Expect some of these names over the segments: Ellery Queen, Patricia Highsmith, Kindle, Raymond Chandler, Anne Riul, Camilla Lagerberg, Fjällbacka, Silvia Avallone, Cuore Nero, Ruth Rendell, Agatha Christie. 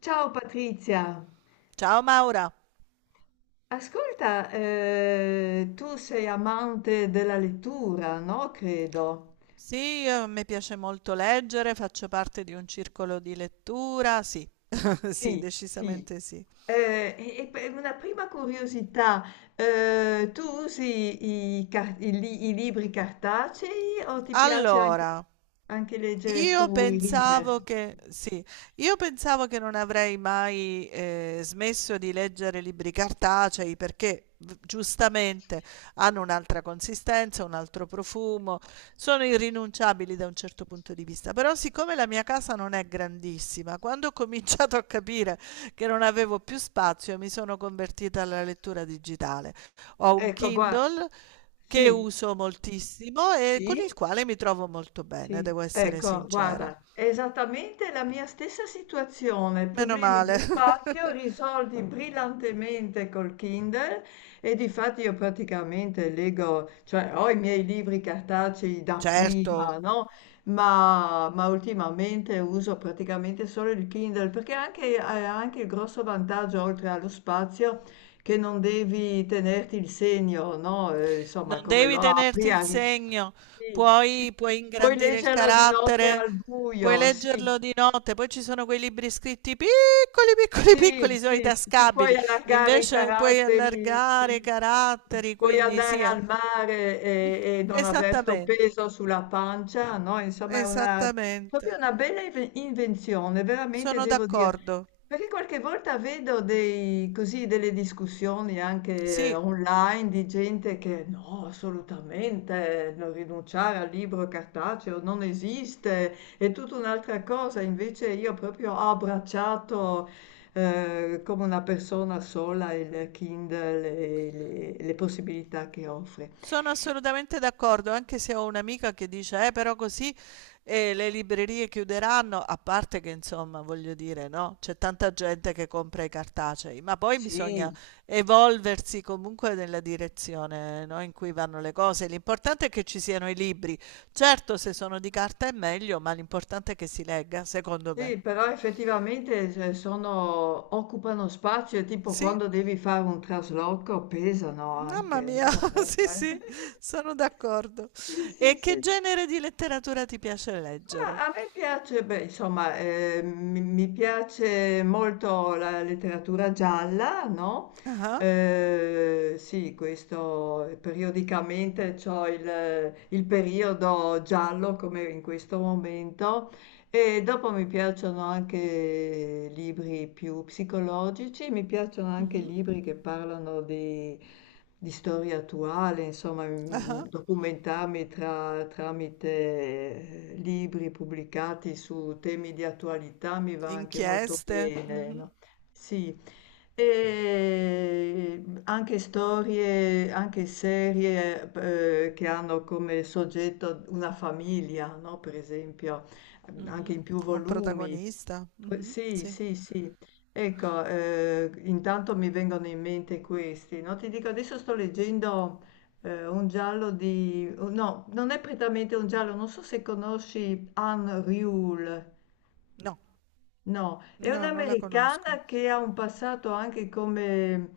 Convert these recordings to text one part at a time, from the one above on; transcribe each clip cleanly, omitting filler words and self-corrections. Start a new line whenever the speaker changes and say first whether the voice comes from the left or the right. left: Ciao Patrizia,
right: Ciao Maura.
left: ascolta, tu sei amante della lettura, no? Credo.
right: Sì, a me piace molto leggere, faccio parte di un circolo di lettura, sì, sì,
left: Sì, sì.
right: decisamente sì.
left: E per una prima curiosità, tu usi i libri cartacei o ti piace anche,
right: Allora,
left: anche leggere
right: io
left: sui reader?
right: pensavo che, sì, io pensavo che non avrei mai smesso di leggere libri cartacei perché giustamente hanno un'altra consistenza, un altro profumo, sono irrinunciabili da un certo punto di vista. Però siccome la mia casa non è grandissima, quando ho cominciato a capire che non avevo più spazio, mi sono convertita alla lettura digitale. Ho un
left: Ecco, guarda,
right: Kindle che
left: sì,
right: uso moltissimo e con
left: sì,
right: il quale mi trovo molto bene,
left: sì,
right: devo essere
left: ecco,
right: sincera.
left: guarda, è esattamente la mia stessa situazione,
right: Meno
left: problemi di
right: male.
left: spazio risolti brillantemente col Kindle. E difatti io praticamente leggo, cioè ho i miei libri cartacei da
right: Certo,
left: prima, no? Ma ultimamente uso praticamente solo il Kindle perché anche, ha anche il grosso vantaggio, oltre allo spazio, che non devi tenerti il segno, no? Insomma,
right: non
left: come lo
right: devi tenerti
left: apri,
right: il segno,
left: sì, sì,
right: puoi
left: puoi
right: ingrandire il
left: leggerlo di notte
right: carattere,
left: al
right: puoi
left: buio, sì.
right: leggerlo di notte, poi ci sono quei libri scritti piccoli, piccoli,
left: Sì,
right: piccoli, sono i
left: sì, ti puoi
right: tascabili,
left: allargare i
right: invece puoi
left: caratteri,
right: allargare i
left: sì.
right: caratteri,
left: Puoi
right: quindi
left: andare
right: sì, eh.
left: al mare e non aver sto
right: Esattamente,
left: peso sulla pancia, no? Insomma, è una, proprio
right: esattamente,
left: una bella invenzione, veramente
right: sono
left: devo dire.
right: d'accordo.
left: Perché qualche volta vedo dei, così, delle discussioni anche
right: Sì,
left: online di gente che no, assolutamente, non rinunciare al libro cartaceo non esiste, è tutta un'altra cosa. Invece io proprio ho abbracciato, come una persona sola, il Kindle e le possibilità che offre.
right: sono assolutamente d'accordo, anche se ho un'amica che dice, però così le librerie chiuderanno, a parte che insomma, voglio dire, no, c'è tanta gente che compra i cartacei, ma poi bisogna
left: Sì.
right: evolversi comunque nella direzione, no, in cui vanno le cose. L'importante è che ci siano i libri. Certo, se sono di carta è meglio, ma l'importante è che si legga, secondo me.
left: Sì, però effettivamente se sono occupano spazio e tipo
right: Sì.
left: quando devi fare un trasloco pesano
right: Mamma
left: anche,
right: mia,
left: no,
right: sì, sì, sono d'accordo.
left: Sì, sì,
right: E che
left: sì.
right: genere di letteratura ti piace leggere?
left: Ma a me piace, beh, insomma, mi piace molto la letteratura gialla, no?
right: Ah,
left: Sì, questo periodicamente c'ho il periodo giallo come in questo momento e dopo mi piacciono anche libri più psicologici, mi piacciono anche
right: mhm,
left: libri che parlano di storia attuale, insomma,
right: ah,
left: documentarmi tramite libri pubblicati su temi di attualità mi va anche molto
right: inchieste,
left: bene,
right: mhm,
left: no? Sì. E anche storie, anche serie che hanno come soggetto una famiglia, no? Per esempio anche
right: mhm.
left: in più
right: Un
left: volumi.
right: protagonista,
left: Poi,
right: mhm,
left: sì,
right: sì.
left: sì, sì. Ecco, intanto mi vengono in mente questi, no? Ti dico, adesso sto leggendo un giallo di... oh, no, non è prettamente un giallo, non so se conosci Anne Riul.
right: No,
left: No, è
right: no, non la conosco.
left: un'americana che ha un passato anche come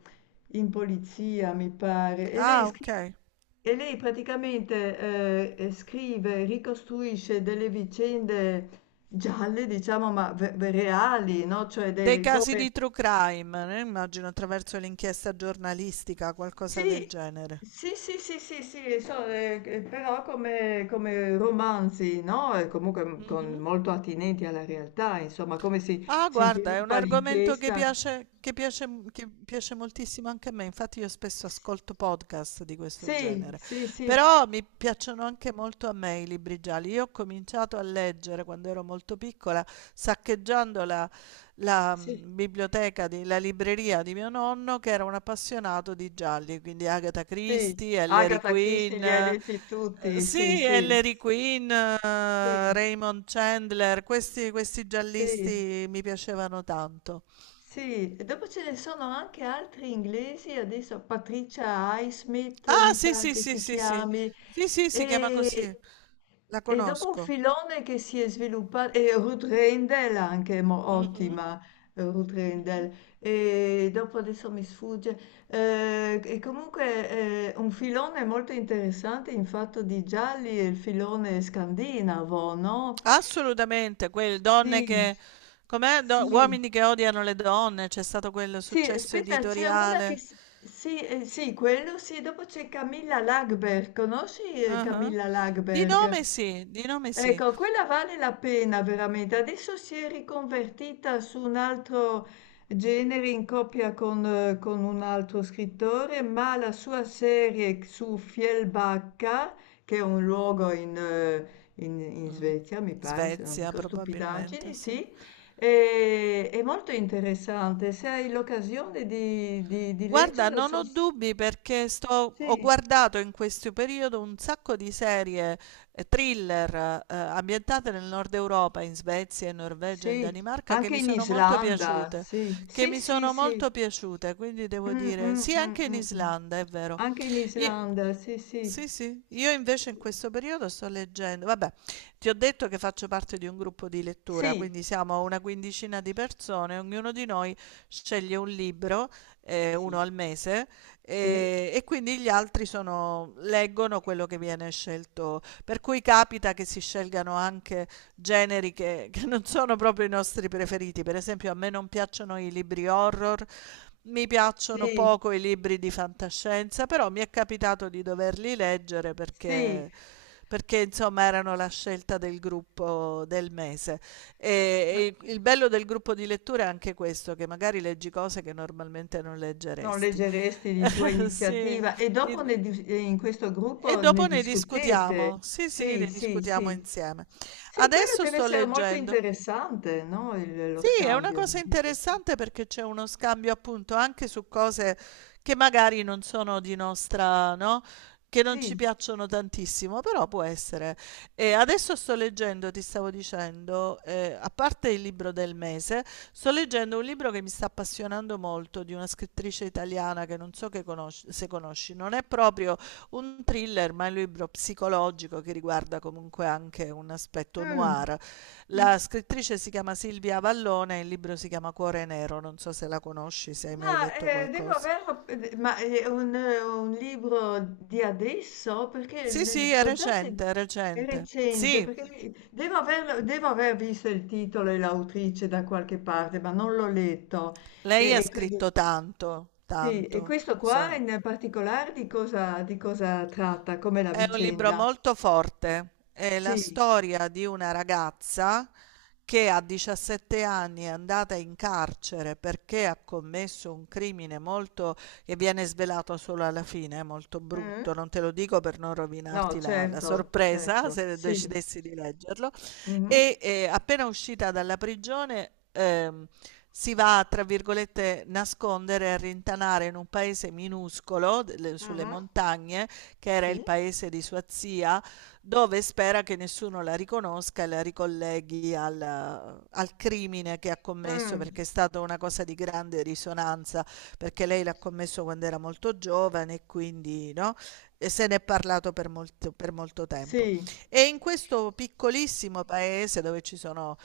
left: in polizia, mi pare, e lei
right: Ah,
left: scrive,
right: ok.
left: e lei praticamente scrive, ricostruisce delle vicende gialle, diciamo, ma reali, no? Cioè,
right: Dei
left: dei,
right: casi
left: come...
right: di true crime, immagino attraverso l'inchiesta giornalistica, qualcosa del
left: Sì,
right: genere.
left: sì, sì, sì, sì, sì, so, però come, come romanzi, no? E comunque
right: Mhm.
left: molto attinenti alla realtà, insomma, come si
right: Ah,
left: si
right: guarda, è un
left: sviluppa
right: argomento che
left: l'inchiesta.
right: piace, che piace moltissimo anche a me, infatti io spesso ascolto podcast di questo
left: Sì,
right: genere,
left: sì, sì,
right: però mi piacciono anche molto a me i libri gialli. Io ho cominciato a leggere quando ero molto piccola, saccheggiando la, la
left: sì,
right: mm, biblioteca, di, la libreria di mio nonno che era un appassionato di gialli, quindi Agatha
left: sì.
right: Christie, Ellery
left: Agatha Christie
right: Queen,
left: li hai letti tutti, sì,
right: sì,
left: sì,
right: Ellery Queen,
left: sì,
right: Raymond Chandler, questi
left: sì.
right: giallisti mi piacevano tanto.
left: Sì, e dopo ce ne sono anche altri inglesi, adesso Patricia Highsmith
right: Ah,
left: mi
right: sì,
left: pare
right: sì,
left: che
right: sì,
left: si
right: sì, sì,
left: chiami,
right: sì, sì, si chiama così,
left: e,
right: la
left: e dopo un
right: conosco.
left: filone che si è sviluppato, e Ruth Rendell anche,
right: Mhm.
left: ottima. Ruth
right: Mhm.
left: Rendell, e dopo adesso mi sfugge, e comunque un filone molto interessante in fatto di gialli è il filone scandinavo, no?
right: Assolutamente, quelle donne
left: Sì,
right: che, com'è?
left: sì.
right: Uomini che odiano le donne, c'è stato quel
left: Sì,
right: successo
left: aspetta, c'è una che...
right: editoriale.
left: Sì, sì, quello sì, dopo c'è Camilla Lagerberg, conosci
right: Ah,
left: Camilla
right: di
left: Lagerberg?
right: nome sì, di nome sì.
left: Ecco, quella vale la pena veramente. Adesso si è riconvertita su un altro genere in coppia con un altro scrittore, ma la sua serie su Fjällbacka, che è un luogo in, in
right: Mm.
left: Svezia, mi pare, se non
right: Svezia
left: dico
right: probabilmente,
left: stupidaggini,
right: sì.
left: sì, è molto interessante. Se hai l'occasione di
right: Guarda,
left: leggerlo,
right: non ho dubbi perché ho
left: sì,
right: guardato in questo periodo un sacco di serie thriller ambientate nel nord Europa, in Svezia, in Norvegia, in
left: sì,
right: Danimarca, che
left: anche
right: mi
left: in
right: sono molto
left: Islanda,
right: piaciute,
left: sì,
right: che
left: sì,
right: mi
left: sì,
right: sono
left: sì.
right: molto piaciute, quindi devo
left: Mh,
right: dire,
left: mh,
right: sì,
left: mh,
right: anche in
left: mh, mh.
right: Islanda, è vero.
left: Anche in
right: Io-
left: Islanda, sì, sì.
right: sì, sì, io invece
left: Sì,
right: in questo periodo sto leggendo, vabbè, ti ho detto che faccio parte di un gruppo di lettura, quindi siamo una quindicina di persone, ognuno di noi sceglie un libro uno
left: sì,
right: al mese,
left: sì,
right: e quindi gli altri leggono quello che viene scelto. Per cui capita che si scelgano anche generi che non sono proprio i nostri preferiti. Per esempio, a me non piacciono i libri horror. Mi
left: sì,
right: piacciono
left: sì,
right: poco i libri di fantascienza, però mi è capitato di doverli leggere
left: sì,
right: perché insomma erano la scelta del gruppo del mese.
left: ma
right: E il bello del gruppo di lettura è anche questo, che magari leggi cose che normalmente non
left: non
right: leggeresti.
left: leggeresti di tua
right: Sì,
left: iniziativa e
right: il
left: dopo ne dis in questo
right: e
left: gruppo ne
right: dopo ne
left: discutete.
right: discutiamo. Sì, sì,
left: Sì,
right: ne
left: sì,
right: discutiamo
left: sì.
right: insieme.
left: Sì, quello
right: Adesso
left: deve
right: sto
left: essere molto
right: leggendo
left: interessante, no, il lo
right: sì, è una
left: scambio
right: cosa
left: di
right: interessante perché c'è uno scambio appunto anche su cose che magari non sono di nostra, no? Che non
left: sì,
right: ci piacciono tantissimo, però può essere. E adesso sto leggendo, ti stavo dicendo, a parte il libro del mese, sto leggendo un libro che mi sta appassionando molto di una scrittrice italiana che non so che se conosci, non è proprio un thriller, ma è un libro psicologico che riguarda comunque anche un aspetto
left: mh,
right: noir.
left: mh.
right: La scrittrice si chiama Silvia Avallone, il libro si chiama Cuore Nero, non so se la conosci, se hai mai
left: Ma
right: letto
left: devo
right: qualcosa.
left: averlo, ma è un libro di adesso? Perché
right: Sì, sì, è
left: l'ho già
right: recente,
left: sentito,
right: è
left: è
right: recente.
left: recente,
right: Sì,
left: perché devo averlo, devo aver visto il titolo e l'autrice da qualche parte, ma non l'ho letto.
right: lei ha
left: E quindi,
right: scritto tanto,
left: sì, e
right: tanto.
left: questo qua
right: So-
left: in particolare di cosa tratta, come la
right: È un libro
left: vicenda?
right: molto forte, è la
left: Sì,
right: storia di una ragazza che a 17 anni è andata in carcere perché ha commesso un crimine molto, che viene svelato solo alla fine, è molto
left: mm?
right: brutto, non te lo dico per non
left: No,
right: rovinarti la
left: certo,
right: sorpresa
left: certo,
right: se
left: sì.
right: decidessi di leggerlo,
left: Mhm.
right: e appena uscita dalla prigione si va, a, tra virgolette, nascondere e rintanare in un paese minuscolo, sulle
left: Mhm.
right: montagne, che era il
left: Sì.
right: paese di sua zia, dove spera che nessuno la riconosca e la ricolleghi al crimine che ha commesso,
left: Mm.
right: perché è stata una cosa di grande risonanza, perché lei l'ha commesso quando era molto giovane e quindi no? E se ne è parlato per molto tempo.
left: Sì.
right: E in questo piccolissimo paese dove ci sono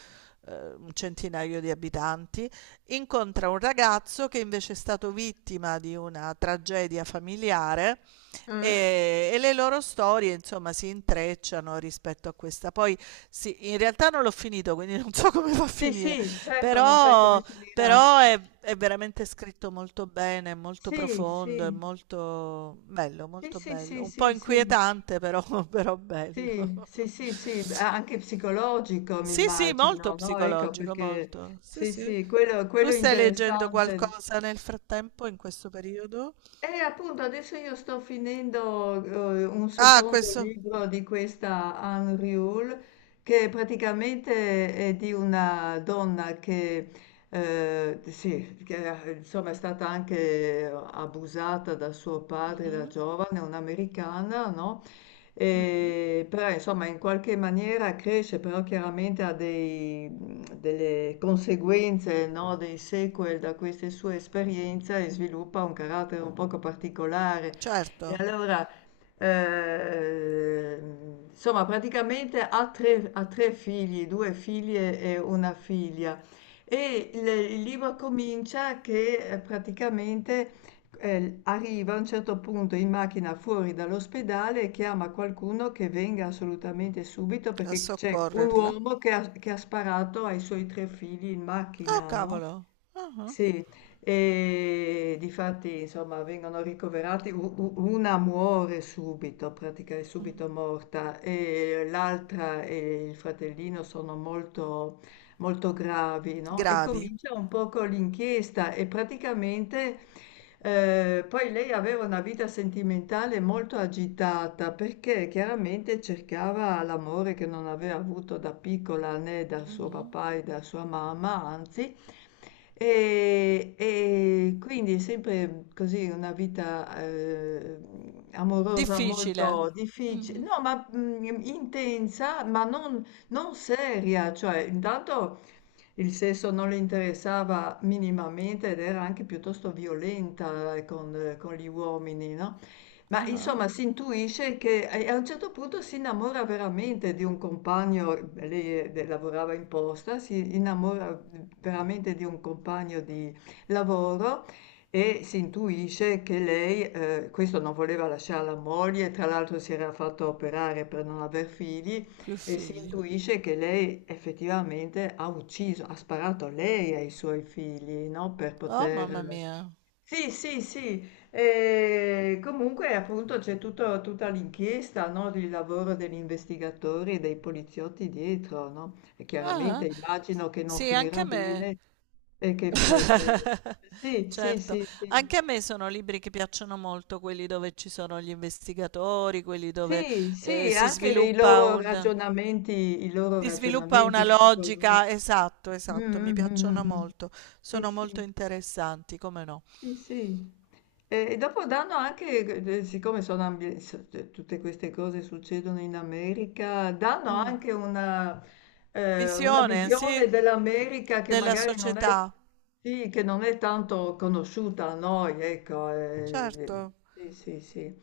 right: un centinaio di abitanti, incontra un ragazzo che invece è stato vittima di una tragedia familiare
left: Mh?
right: e le loro storie, insomma, si intrecciano rispetto a questa. Poi, sì, in realtà non l'ho finito, quindi non so come va a
left: Sì,
right: finire,
left: sì, certo, non sai come
right: però,
left: finirà.
right: però è veramente scritto molto bene, è molto
left: Sì,
right: profondo, è
left: sì,
right: molto bello,
left: sì,
right: molto
left: sì, sì,
right: bello. Un po'
left: sì, sì,
right: inquietante, però, però bello.
left: sì, sì, sì, sì, beh, anche psicologico mi
right: Sì, sì, molto
left: immagino, no? Ecco
right: psicologico,
left: perché
right: molto. Sì,
left: sì,
right: sì.
left: sì, quello,
right: Tu
left: quello è
right: stai leggendo
left: interessante.
right: qualcosa nel frattempo, in questo periodo?
left: E appunto adesso io sto finendo un
right: Ah,
left: secondo
right: questo.
left: libro di questa Anne Riul che praticamente è di una donna che, sì, che insomma è stata anche abusata da suo padre da
right: Mhm,
left: giovane, un'americana, no?
right: mhm.
left: E però insomma in qualche maniera cresce, però chiaramente ha dei, delle conseguenze, no, dei sequel da queste sue esperienze e sviluppa un carattere un poco particolare. E
right: Certo,
left: allora, insomma, praticamente ha tre figli, due figlie e una figlia. E il libro comincia che praticamente arriva a un certo punto in macchina fuori dall'ospedale e chiama qualcuno che venga assolutamente subito
right: a
left: perché c'è un
right: soccorrerla.
left: uomo che ha sparato ai suoi tre figli in
right: Oh,
left: macchina, no?
right: cavolo. Ah, ah.
left: Sì, e difatti, insomma, vengono ricoverati, una muore subito, pratica è subito morta, e l'altra e il fratellino sono molto molto gravi, no, e
right: Gravi.
left: comincia un po' con l'inchiesta e praticamente, poi lei aveva una vita sentimentale molto agitata, perché chiaramente cercava l'amore che non aveva avuto da piccola né dal suo
right: Mhm.
left: papà e da sua mamma, anzi, e quindi sempre così una vita, amorosa
right: Difficile.
left: molto diffici
right: Mhm.
left: no, ma, intensa, ma non non seria, cioè intanto il sesso non le interessava minimamente ed era anche piuttosto violenta con gli uomini, no?
right: Ah,
left: Ma
right: ah.
left: insomma si intuisce che e a un certo punto si innamora veramente di un compagno, lei, de lavorava in posta, si innamora, veramente di un compagno di lavoro e si intuisce che lei questo non voleva lasciar la moglie, tra l'altro si era fatto operare per non aver figli
right: Più
left: e si
right: figli.
left: intuisce che lei effettivamente ha ucciso, ha sparato lei ai suoi figli, no, per
right: Oh,
left: poter
right: mamma mia.
left: sì, sì, sì, e comunque appunto c'è tutta l'inchiesta, no, il lavoro degli investigatori e dei poliziotti dietro, no? E chiaramente
right: Ah, ah.
left: immagino che non
right: Sì, anche
left: finirà
right: a me.
left: bene e che, e che, sì, sì,
right: Certo,
left: sì, sì,
right: anche a me sono libri che piacciono molto, quelli dove ci sono gli investigatori, quelli dove
left: sì,
right: eh,
left: sì,
right: si
left: anche le,
right: sviluppa un,
left: i loro
right: si sviluppa una
left: ragionamenti psicologici.
right: logica. Esatto, esatto,
left: Mm,
right: mi
left: mm, mm,
right: piacciono
left: mm, mm.
right: molto.
left: Sì,
right: Sono molto
left: sì.
right: interessanti, come no.
left: Sì, sì. E dopo danno anche, siccome sono tutte queste cose succedono in America, danno
right: Mh.
left: anche una
right: Visione, sì,
left: visione dell'America che
right: della
left: magari non è,
right: società.
left: sì, che non è tanto conosciuta a noi, ecco.
right: Certo,
left: Sì, sì, sì.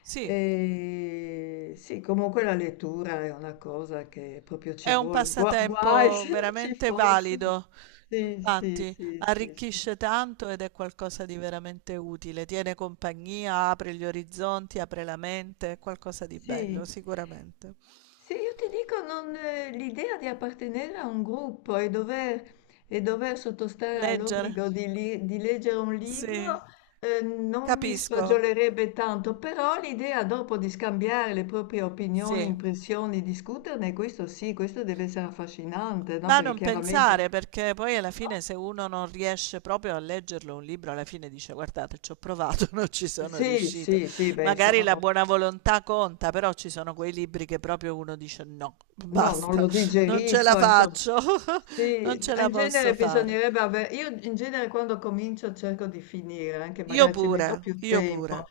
right: sì,
left: E sì, comunque la lettura è una cosa che proprio ci
right: è un
left: vuole. Guai
right: passatempo
left: se non ci
right: veramente
left: fosse.
right: valido.
left: Sì, sì,
right: Infatti,
left: sì, sì, sì.
right: arricchisce tanto ed è qualcosa di veramente utile. Tiene compagnia, apre gli orizzonti, apre la mente, è qualcosa di bello,
left: Sì,
right: sicuramente.
left: sì, io ti dico, non, l'idea di appartenere a un gruppo e dover sottostare
right: Leggere?
left: all'obbligo di, di leggere un libro,
right: Sì.
left: non mi
right: Capisco.
left: sfagiolerebbe tanto, però l'idea dopo di scambiare le proprie opinioni,
right: Sì.
left: impressioni, discuterne, questo sì, questo deve essere affascinante, no?
right: Ma
left: Perché
right: non pensare,
left: chiaramente...
right: perché poi alla
left: No?
right: fine se uno non riesce proprio a leggerlo un libro, alla fine dice guardate, ci ho provato, non ci sono
left: Sì,
right: riuscito.
left: sì, sì, beh,
right: Magari
left: insomma,
right: la buona volontà conta, però ci sono quei libri che proprio uno dice no,
left: no, non lo
right: basta, non ce la
left: digerisco, insomma.
right: faccio,
left: Sì,
right: non ce la
left: in genere
right: posso fare.
left: bisognerebbe avere... Io in genere quando comincio cerco di finire, anche
right: Io
left: magari ci
right: pure,
left: metto più
right: io pure.
left: tempo.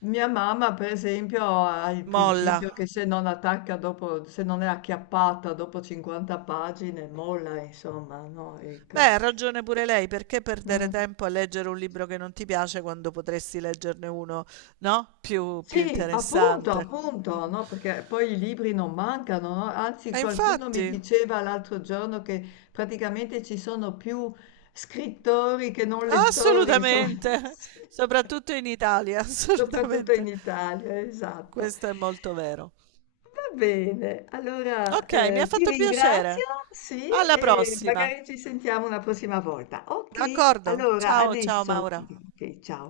left: Mia mamma, per esempio, ha il principio
right: Molla.
left: che se non attacca dopo, se non è acchiappata dopo 50 pagine, molla, insomma, no?
right: Beh,
left: Ecco.
right: ha ragione pure lei, perché perdere
left: Mm.
right: tempo a leggere un libro che non ti piace quando potresti leggerne uno, no? Più
left: Sì, appunto,
right: interessante.
left: appunto, no? Perché poi i libri non mancano, no? Anzi,
right: E
left: qualcuno mi
right: infatti,
left: diceva l'altro giorno che praticamente ci sono più scrittori che non lettori, insomma,
right: assolutamente,
left: sì,
right: soprattutto in Italia,
left: soprattutto in
right: assolutamente.
left: Italia, esatto.
right: Questo è molto vero.
left: Va bene, allora
right: Ok, mi ha
left: ti
right: fatto
left: ringrazio,
right: piacere.
left: sì,
right: Alla
left: e
right: prossima.
left: magari ci sentiamo una prossima volta. Ok,
right: D'accordo.
left: allora
right: Ciao, ciao
left: adesso,
right: Maura.
left: ok, ciao.